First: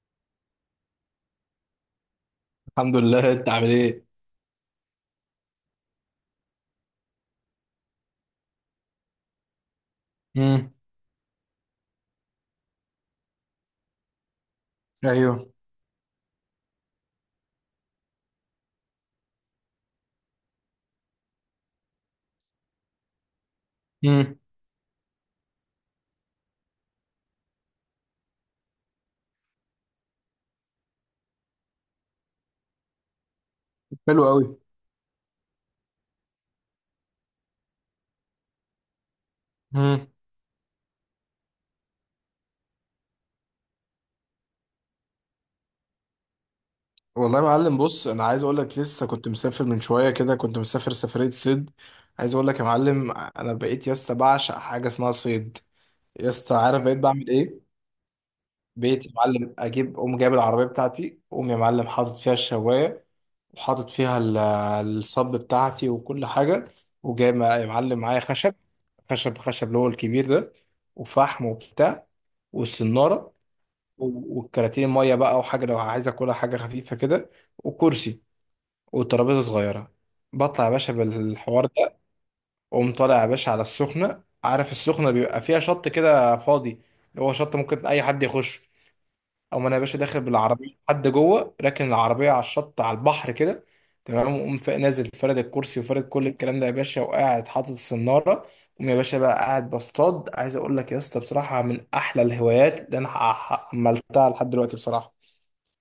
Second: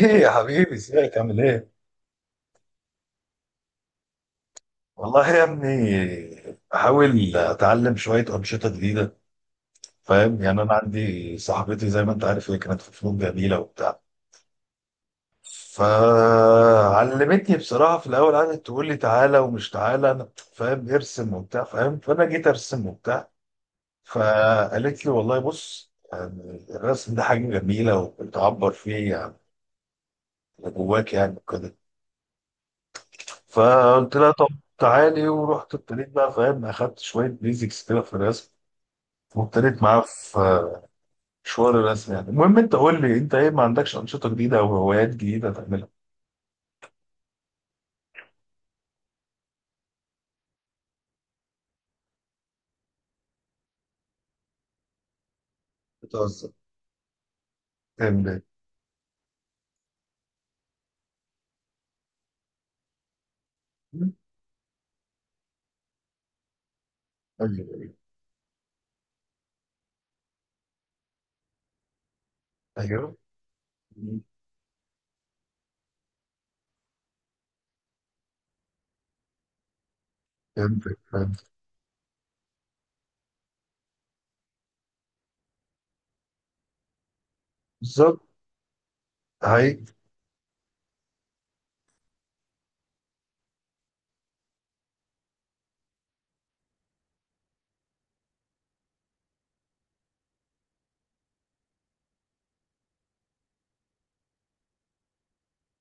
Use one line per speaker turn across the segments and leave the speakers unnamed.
ايه يا حبيبي، ازيك؟ عامل ايه؟
الحمد لله. انت عامل ايه؟
والله يا ابني، بحاول اتعلم شويه انشطه جديده. فاهم يعني،
امم.
انا عندي صاحبتي زي ما انت عارف، هي كانت في فنون جميله وبتاع.
ايوه.
فعلمتني بصراحه. في الاول قعدت تقول لي تعالى ومش تعالى، انا فاهم ارسم وبتاع فاهم، فانا جيت ارسم وبتاع.
امم.
فقالت لي والله بص، يعني الرسم ده حاجه جميله وبتعبر فيه يعني اللي جواك يعني وكده. فقلت
حلو
لها
قوي.
طب تعالي، ورحت ابتديت بقى فاهم، اخدت شويه بيزكس كده في الرسم، وابتديت معاه
امم.
في مشوار الرسم. يعني المهم، انت قول لي انت ايه، ما عندكش انشطه جديده او هوايات جديده تعملها؟
والله يا معلم، بص انا عايز اقول لك لسه كنت مسافر من شويه كده، كنت مسافر سفريه صيد. عايز اقول لك يا معلم، انا بقيت يا اسطى بعشق حاجه اسمها صيد. يا
بتهزر.
اسطى عارف بقيت بعمل ايه؟
تعمل ايه؟
بقيت يا معلم اجيب، اقوم جايب العربيه بتاعتي، اقوم يا معلم حاطط فيها الشوايه، وحاطط فيها الصب بتاعتي وكل حاجه، وجايب يا
ايوه،
معلم معايا خشب خشب خشب اللي هو الكبير ده، وفحم وبتاع،
ايوه.
والسناره، والكراتين ميه بقى، وحاجه لو عايز اكلها حاجه خفيفه كده، وكرسي، وترابيزه صغيره. بطلع يا باشا
فهمتك، فهمت.
بالحوار ده، واقوم طالع يا باشا على السخنه. عارف السخنه بيبقى فيها شط كده فاضي، اللي هو شط ممكن اي
بالظبط.
حد يخش، او
هاي.
انا يا باشا داخل بالعربيه، حد جوه راكن العربيه على الشط على البحر كده. تمام. وقوم نازل فارد الكرسي وفارد كل الكلام ده يا باشا، وقاعد حاطط السناره. قوم يا باشا بقى قاعد بصطاد. عايز اقول لك يا اسطى بصراحه، من احلى الهوايات اللي انا عملتها لحد دلوقتي بصراحه.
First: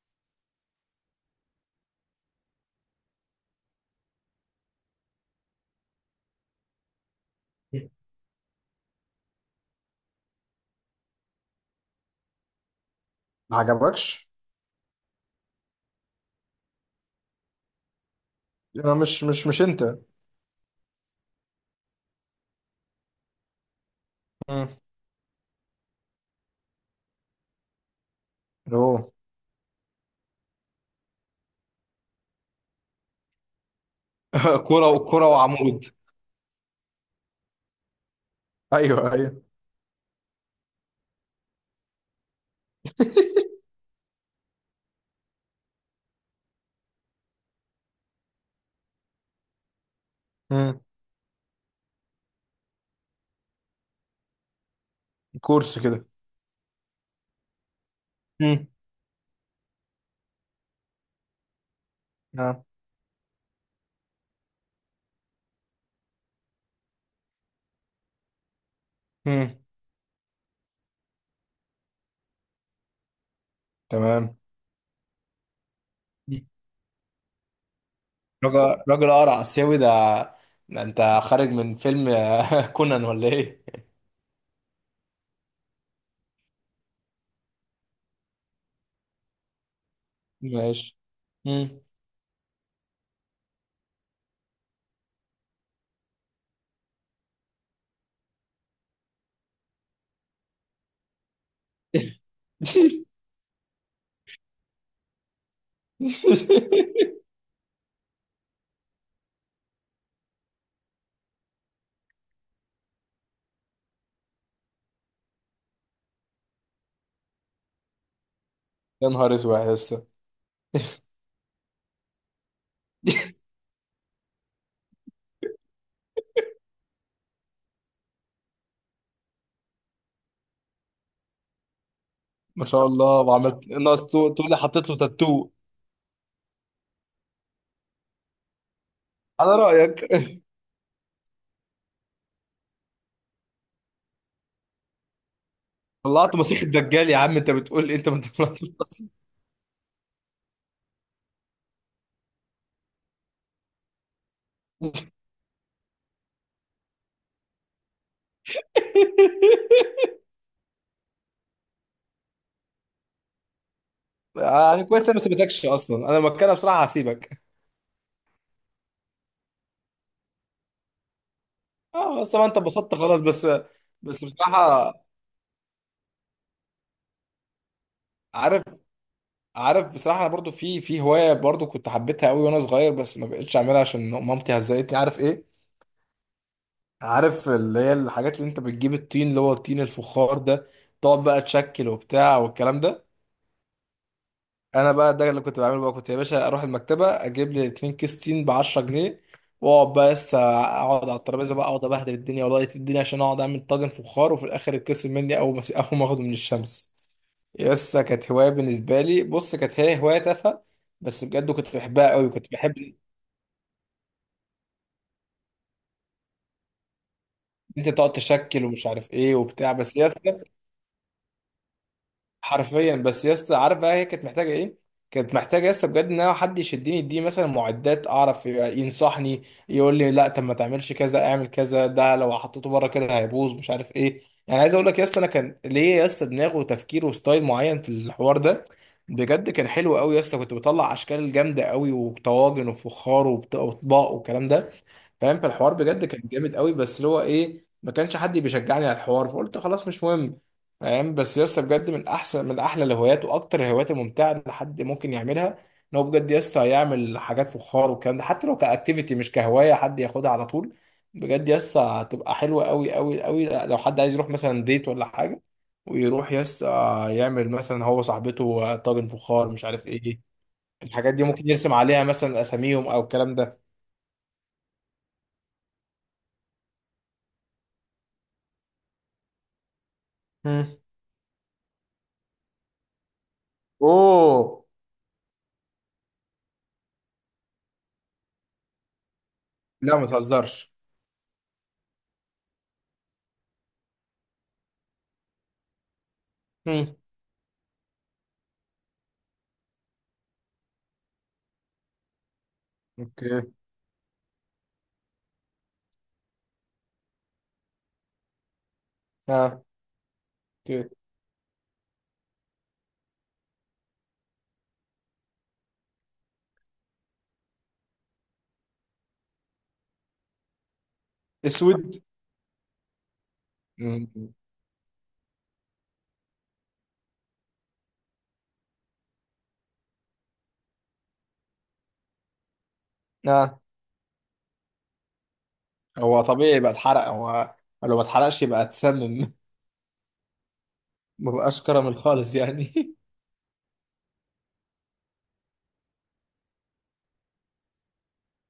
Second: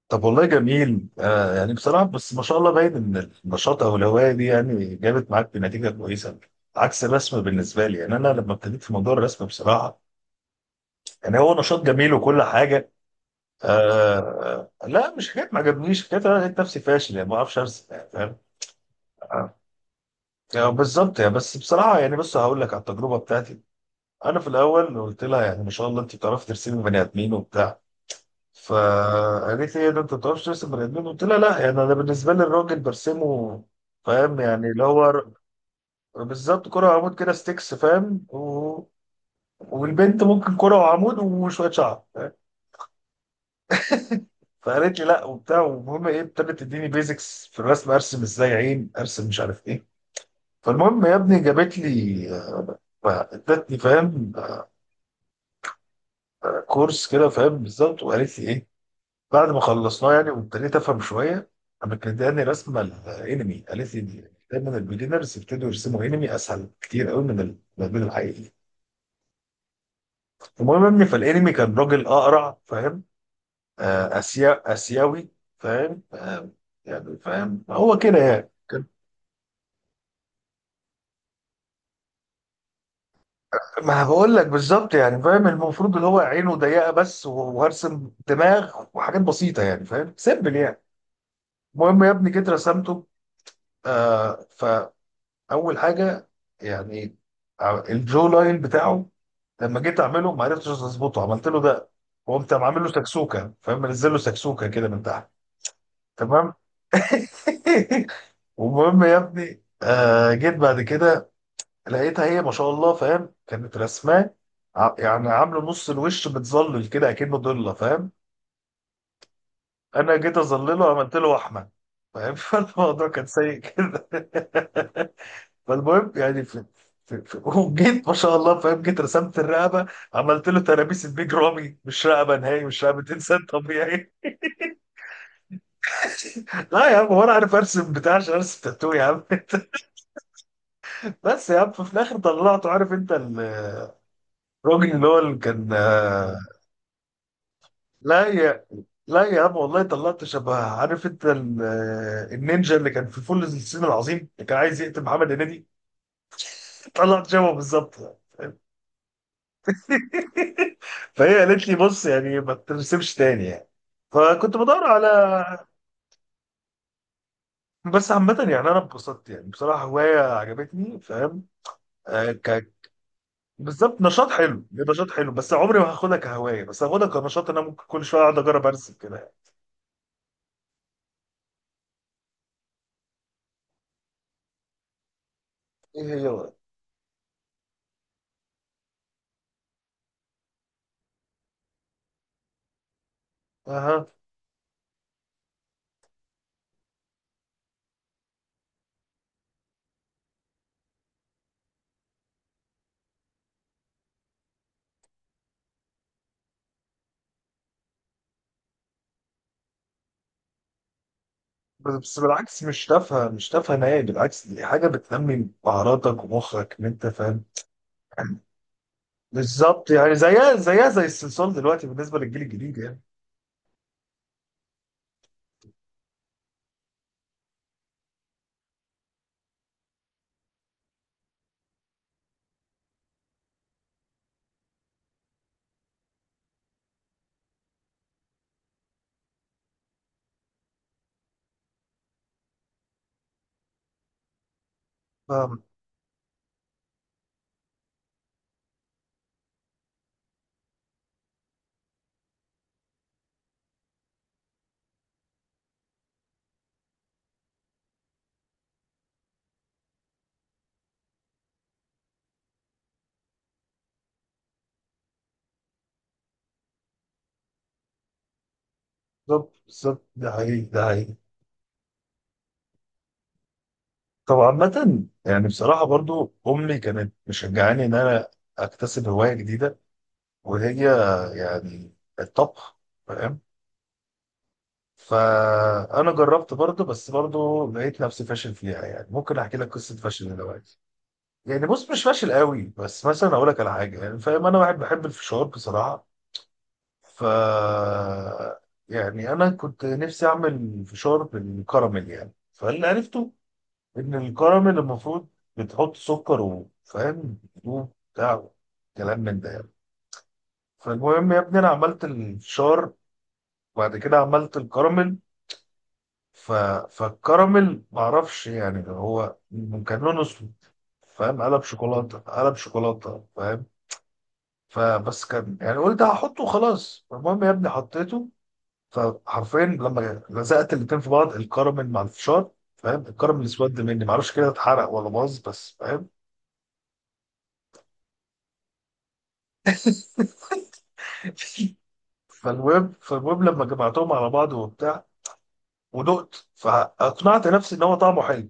طب والله جميل، يعني بصراحه، بس ما شاء الله، باين ان النشاط او الهوايه دي يعني جابت معاك بنتيجه كويسه عكس الرسم بالنسبه لي. يعني انا لما ابتديت في موضوع الرسم بصراحه، يعني هو نشاط جميل وكل حاجه.
ما عجبكش.
آه لا، مش حكايه ما عجبنيش، حكايه انا لقيت نفسي فاشل، يعني ما اعرفش ارسم يعني فاهم.
انا مش مش
آه.
مش انت.
يعني بالظبط يعني، بس بصراحه يعني، بص هقول لك على التجربه بتاعتي. انا في
امم.
الاول قلت لها يعني ما شاء الله انت بتعرفي ترسمي بني ادمين وبتاع.
اوه.
فقالت لي إيه ده، انت ما بتعرفش ترسم بني ادمين؟ قلت لها لا، يعني انا بالنسبه لي الراجل برسمه فاهم، يعني اللي
كرة
هو
وكرة وعمود.
بالظبط كرة وعمود كده ستيكس فاهم
ايوه ايوه.
والبنت ممكن كرة وعمود وشوية شعر. فقالت لي لا وبتاع، والمهم ايه، ابتدت تديني بيزكس في الرسم، ارسم ازاي عين، ارسم مش عارف ايه.
امم.
فالمهم يا ابني، جابت لي، ادتني فاهم
كورس كده.
كورس كده فاهم بالظبط، وقالت لي
مم.
ايه، بعد ما خلصناه يعني وابتديت افهم شويه، قامت مدياني
نعم.
رسمه الانمي، قالت لي دايما البيجنرز يبتدوا يرسموا انمي، اسهل كتير قوي من المدمن الحقيقي.
امم.
المهم يا ابني، فالانمي كان راجل اقرع فاهم،
تمام.
اسيا اسيوي فاهم، يعني فاهم هو كده يعني.
راجل راجل قرع آسيوي ده. ده انت خارج من فيلم كونان ولا ايه؟
ما بقول لك بالظبط يعني فاهم، المفروض اللي هو عينه ضيقه بس، وهرسم دماغ وحاجات بسيطه يعني فاهم سيمبل يعني.
ماشي. مم.
المهم يا ابني جيت رسمته. آه. فاول حاجه يعني، الجو لاين بتاعه، لما جيت اعمله ما عرفتش اظبطه، عملت له ده، وقمت عامل له سكسوكه فاهم، منزل له سكسوكه كده من تحت. تمام. المهم يا ابني، آه، جيت بعد كده لقيتها هي ما شاء الله فاهم كانت رسماه، يعني عامله نص الوش متظلل كده اكنه ضله فاهم.
يا نهار اسود يا اسطى.
انا جيت اظلله، عملت له وحمه فاهم. فالموضوع كان سيء كده. فالمهم يعني في وجيت ما شاء الله فاهم، جيت رسمت الرقبه، عملت له ترابيس البيج رامي، مش رقبه نهائي،
ما
مش
شاء
رقبه
الله،
انسان
وعملت ناقص
طبيعي.
تقول لي حطيت له تاتو.
لا يا عم، هو انا عارف ارسم بتاع عشان ارسم تاتو يا عم؟
على رأيك.
بس يا عم، ففي الاخر طلعته، عارف انت الراجل اللي هو اللي كان.
طلعت مسيح الدجال يا عم، انت بتقول لي انت ما
لا
طلعتش؟
يا لا يا عم والله، طلعت شبه، عارف انت النينجا اللي كان في فول الصين العظيم، اللي كان عايز يقتل محمد هنيدي. طلعت شبهه بالظبط يعني. فهي قالت لي بص، يعني ما ترسمش تاني يعني. فكنت بدور
يعني كويس انا ما
على،
سبتكش، اصلا انا مكانها بصراحه هسيبك.
بس عامة يعني انا اتبسطت، يعني بصراحة هواية عجبتني فاهم.
اه
آه
خلاص، طبعا انت
ك...
اتبسطت خلاص. بس
بالظبط،
بس
نشاط حلو،
بصراحه،
نشاط حلو، بس عمري ما هاخدها كهواية، بس هاخدها كنشاط، إن انا ممكن كل شوية اقعد
عارف،
اجرب ارسم كده يعني.
عارف بصراحه انا برضو في هوايه برضو كنت حبيتها قوي وانا صغير، بس ما بقتش اعملها عشان مامتي هزقتني، عارف ايه.
ايه هي بقى؟
عارف اللي هي الحاجات اللي انت بتجيب، الطين اللي هو الطين الفخار ده، تقعد بقى تشكل وبتاع والكلام ده.
أها.
انا بقى ده اللي كنت بعمله. بقى كنت يا باشا اروح المكتبه، اجيب لي 2 كيس تين ب 10 جنيه، واقعد بقى لسه اقعد على الترابيزه، بقى اقعد ابهدل الدنيا والله الدنيا عشان اقعد اعمل طاجن فخار، وفي الاخر يتكسر مني اول ما اول ما اخده من الشمس. يس كانت هوايه بالنسبه لي. بص كانت هي هوايه تافهه، بس بجد كنت
بس
بحبها
بس
قوي. كنت
بالعكس،
بحب
مش
ان
تافهه، مش تافهه نهائي، بالعكس دي حاجه بتنمي مهاراتك ومخك، ان انت فاهم.
انت تقعد تشكل ومش عارف ايه وبتاع،
بالظبط
بس يس.
يعني، زيها، زيها زي الصلصال دلوقتي بالنسبه للجيل الجديد
حرفيا.
يعني.
بس يا اسطى عارف بقى هي كانت محتاجه ايه؟ كانت محتاجه يا اسطى بجد ان انا حد يشدني، يديني مثلا معدات، اعرف ينصحني، يقول لي لا طب ما تعملش كذا، اعمل كذا، ده لو حطيته بره كده هيبوظ مش عارف ايه. يعني عايز اقول لك يا اسطى، انا كان ليا يا اسطى دماغ وتفكير وستايل معين في الحوار ده. بجد كان حلو قوي يا اسطى، كنت بطلع اشكال جامده قوي، وطواجن، وفخار، واطباق والكلام ده، فاهم.
فاهم؟
فالحوار بجد كان جامد قوي، بس اللي هو ايه، ما كانش حد بيشجعني على الحوار فقلت خلاص مش مهم. فاهم؟ بس يسطا بجد من احسن من احلى الهوايات واكتر الهوايات الممتعه اللي حد ممكن يعملها، ان هو بجد يسطا يعمل حاجات فخار والكلام ده، حتى لو كاكتيفيتي مش كهوايه حد ياخدها على طول. بجد يسطا هتبقى حلوه قوي قوي قوي لو حد عايز يروح مثلا ديت ولا حاجه، ويروح يسطا يعمل مثلا هو صاحبته طاجن
بالظبط،
فخار مش عارف
بالظبط،
ايه.
ده حقيقي، ده
الحاجات
حقيقي.
دي ممكن يرسم عليها مثلا اساميهم او الكلام ده.
طب عامة يعني بصراحة، برضو أمي كانت مشجعاني إن أنا أكتسب هواية جديدة،
مم.
وهي يعني الطبخ فاهم.
اوه.
فأنا جربت برضو، بس برضو لقيت نفسي فاشل فيها، يعني ممكن أحكي لك قصة
لا ما
فشل
تهزرش.
دلوقتي. يعني بص، مش فاشل قوي، بس مثلا اقول لك على حاجه، يعني فاهم انا واحد بحب الفشار بصراحه.
مم.
ف يعني انا كنت نفسي اعمل فشار بالكراميل، يعني فاللي عرفته
اوكي.
ان الكراميل المفروض بتحط سكر وفاهم بتدوب بتاع، كلام من ده
اه.
يعني.
اوكي.
فالمهم يا ابني، انا عملت الفشار، وبعد كده عملت الكراميل. ف... فالكراميل معرفش، يعني هو كان لونه اسود فاهم، قلب
اسود.
شوكولاته قلب شوكولاته فاهم.
مم.
فبس كان يعني، قلت هحطه خلاص، المهم يا ابني حطيته. فحرفيا لما لزقت الاتنين في بعض الكراميل مع الفشار، فاهم الكراميل
اه
اسود مني، معرفش كده اتحرق ولا باظ بس فاهم.
هو طبيعي يبقى اتحرق هو. لو ما اتحرقش يبقى اتسمم. ما بقاش كراميل خالص يعني.
فالمهم فالمهم لما جمعتهم على بعض وبتاع، ودقت، فاقنعت نفسي ان هو طعمه حلو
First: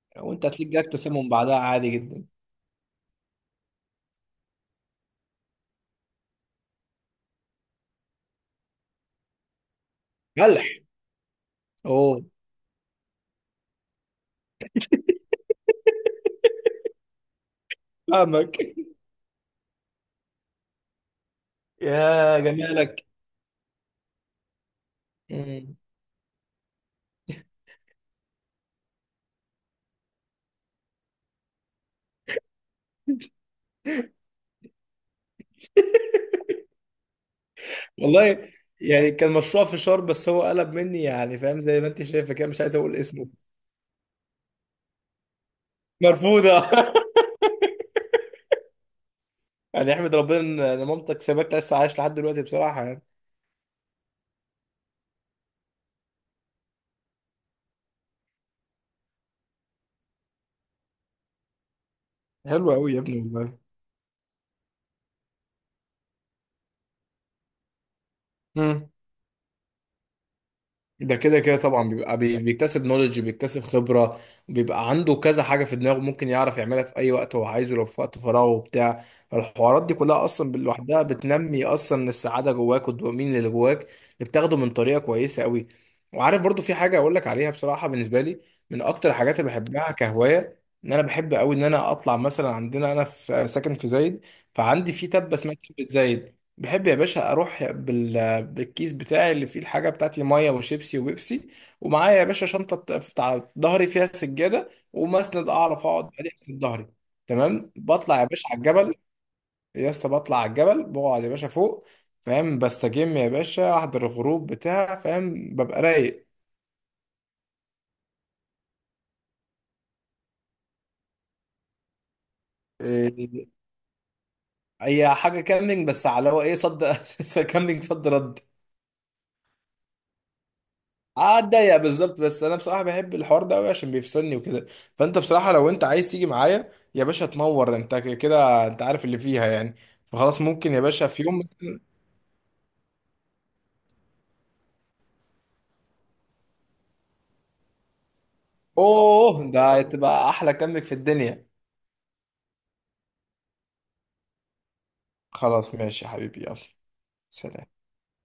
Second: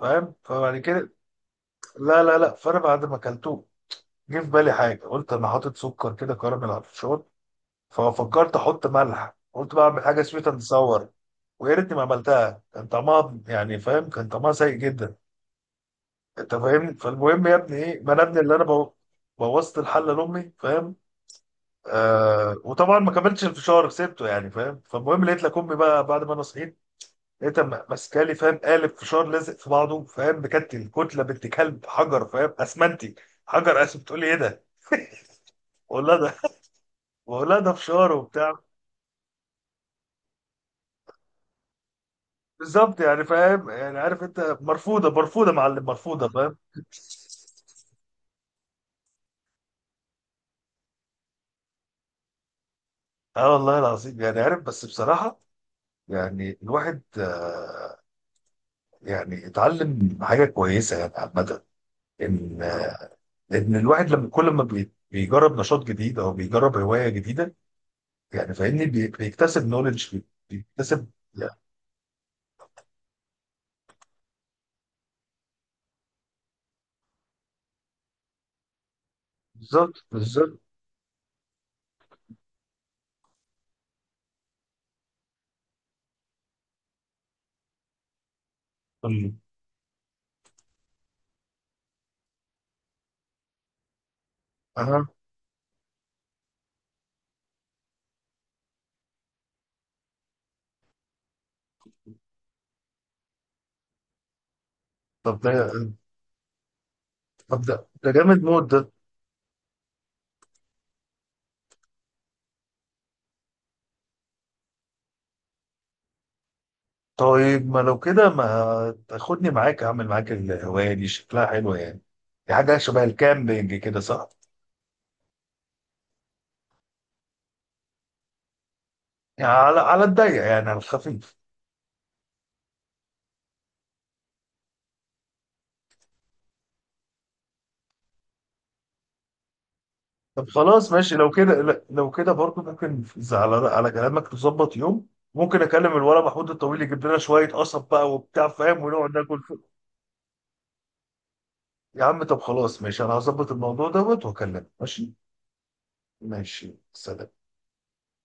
فاهم.
وانت هتلاقيك
فبعد
جاك
كده،
تسمم بعدها عادي
لا
جدا.
لا لا فانا بعد ما اكلته جه في بالي حاجه، قلت انا حاطط سكر كده كراميل على الفشار، ففكرت احط ملح، قلت بقى اعمل حاجه سويت اند.
ملح.
ويا ريتني ما
اوه.
عملتها، كان طعمها يعني فاهم، كان طعمها سيء جدا. انت فاهمني، فالمهم يا ابني ايه، ما انا ابني اللي
فاهمك.
انا بوظت الحله لامي فاهم.
يا
آه، وطبعا
جمالك.
ما كملتش الفشار، سبته يعني فاهم. فالمهم لقيت لك امي
مم.
بقى بعد ما انا صحيت، لقيتها ماسكالي فاهم، قالب فشار لازق في بعضه فاهم، بكتل، كتله بنت كلب، حجر فاهم، اسمنتي، حجر اسود. تقول لي ايه ده؟ بقول لها ده، فشار
والله.
وبتاع.
يعني كان مشروع فشار بس هو قلب مني، يعني فاهم زي ما انت شايفه كده، مش عايز اقول
بالظبط يعني
اسمه.
فاهم، يعني عارف انت، مرفوضه، مرفوضه معلم، مرفوضه
مرفوضه.
فاهم.
يعني احمد ربنا إن مامتك سابك لسه عايش لحد دلوقتي بصراحه يعني.
اه والله العظيم يعني عارف، بس بصراحة يعني الواحد، يعني اتعلم حاجة كويسة يعني عامة، ان
حلو قوي يا ابني والله.
ان الواحد لما كل ما بيجرب نشاط جديد او بيجرب هواية جديدة، يعني فاهمني، بيكتسب نولج، بيكتسب
ده كده كده
يعني.
طبعا، بيبقى بيكتسب نولج، بيكتسب خبرة، بيبقى عنده كذا حاجة في دماغه ممكن يعرف يعملها في أي وقت هو عايزه، لو في وقت فراغه وبتاع. فالحوارات دي
بالظبط،
كلها أصلا
بالظبط.
لوحدها بتنمي أصلا السعادة جواك، والدوبامين اللي جواك اللي بتاخده من طريقة كويسة أوي. وعارف برضو في حاجة أقول لك عليها بصراحة، بالنسبة لي من أكتر
طيب.
الحاجات اللي بحبها كهواية، إن أنا بحب أوي إن أنا أطلع مثلا. عندنا أنا في ساكن في زايد، فعندي في
اه.
تبة اسمها تبة زايد. بحب يا باشا أروح بالكيس بتاعي اللي فيه الحاجة بتاعتي، مية وشيبسي وبيبسي، ومعايا يا باشا شنطة بتاع ظهري فيها سجادة
طب
ومسند
ده
أعرف أقعد عليه أسند ظهري.
طب
تمام.
ده
بطلع يا
جامد
باشا على
موت ده.
الجبل. يا اسطى بطلع على الجبل، بقعد يا باشا فوق، فاهم، بستجم يا باشا، أحضر الغروب بتاع، فاهم ببقى رايق.
طيب، ما لو كده ما تاخدني معاك؟ اعمل معاك الهواية دي، شكلها حلوة يعني. دي حاجة شبه
إيه،
الكامبينج كده، صح؟
هي حاجة كاملينج، بس على هو إيه صد. كاملينج صد رد.
يعني على الضيق يعني، على الخفيف.
اتضايق بالظبط. بس انا بصراحه بحب الحوار ده قوي عشان بيفصلني وكده. فانت بصراحه لو انت عايز تيجي معايا يا باشا تنور انت، كده انت عارف اللي فيها يعني. فخلاص
طب
ممكن يا
خلاص
باشا
ماشي،
في
لو
يوم
كده
مثلا.
لا، لو كده برضه ممكن على كلامك تظبط يوم، ممكن اكلم الولد محمود الطويل يجيب لنا شويه قصب بقى وبتاع فاهم، ونقعد ناكل
اوه،
فوق.
ده هتبقى احلى كامبك في الدنيا.
يا عم طب خلاص ماشي، انا هظبط الموضوع دوت واكلمك. ماشي.
خلاص ماشي يا حبيبي، يلا.
ماشي، سلام.
سلام.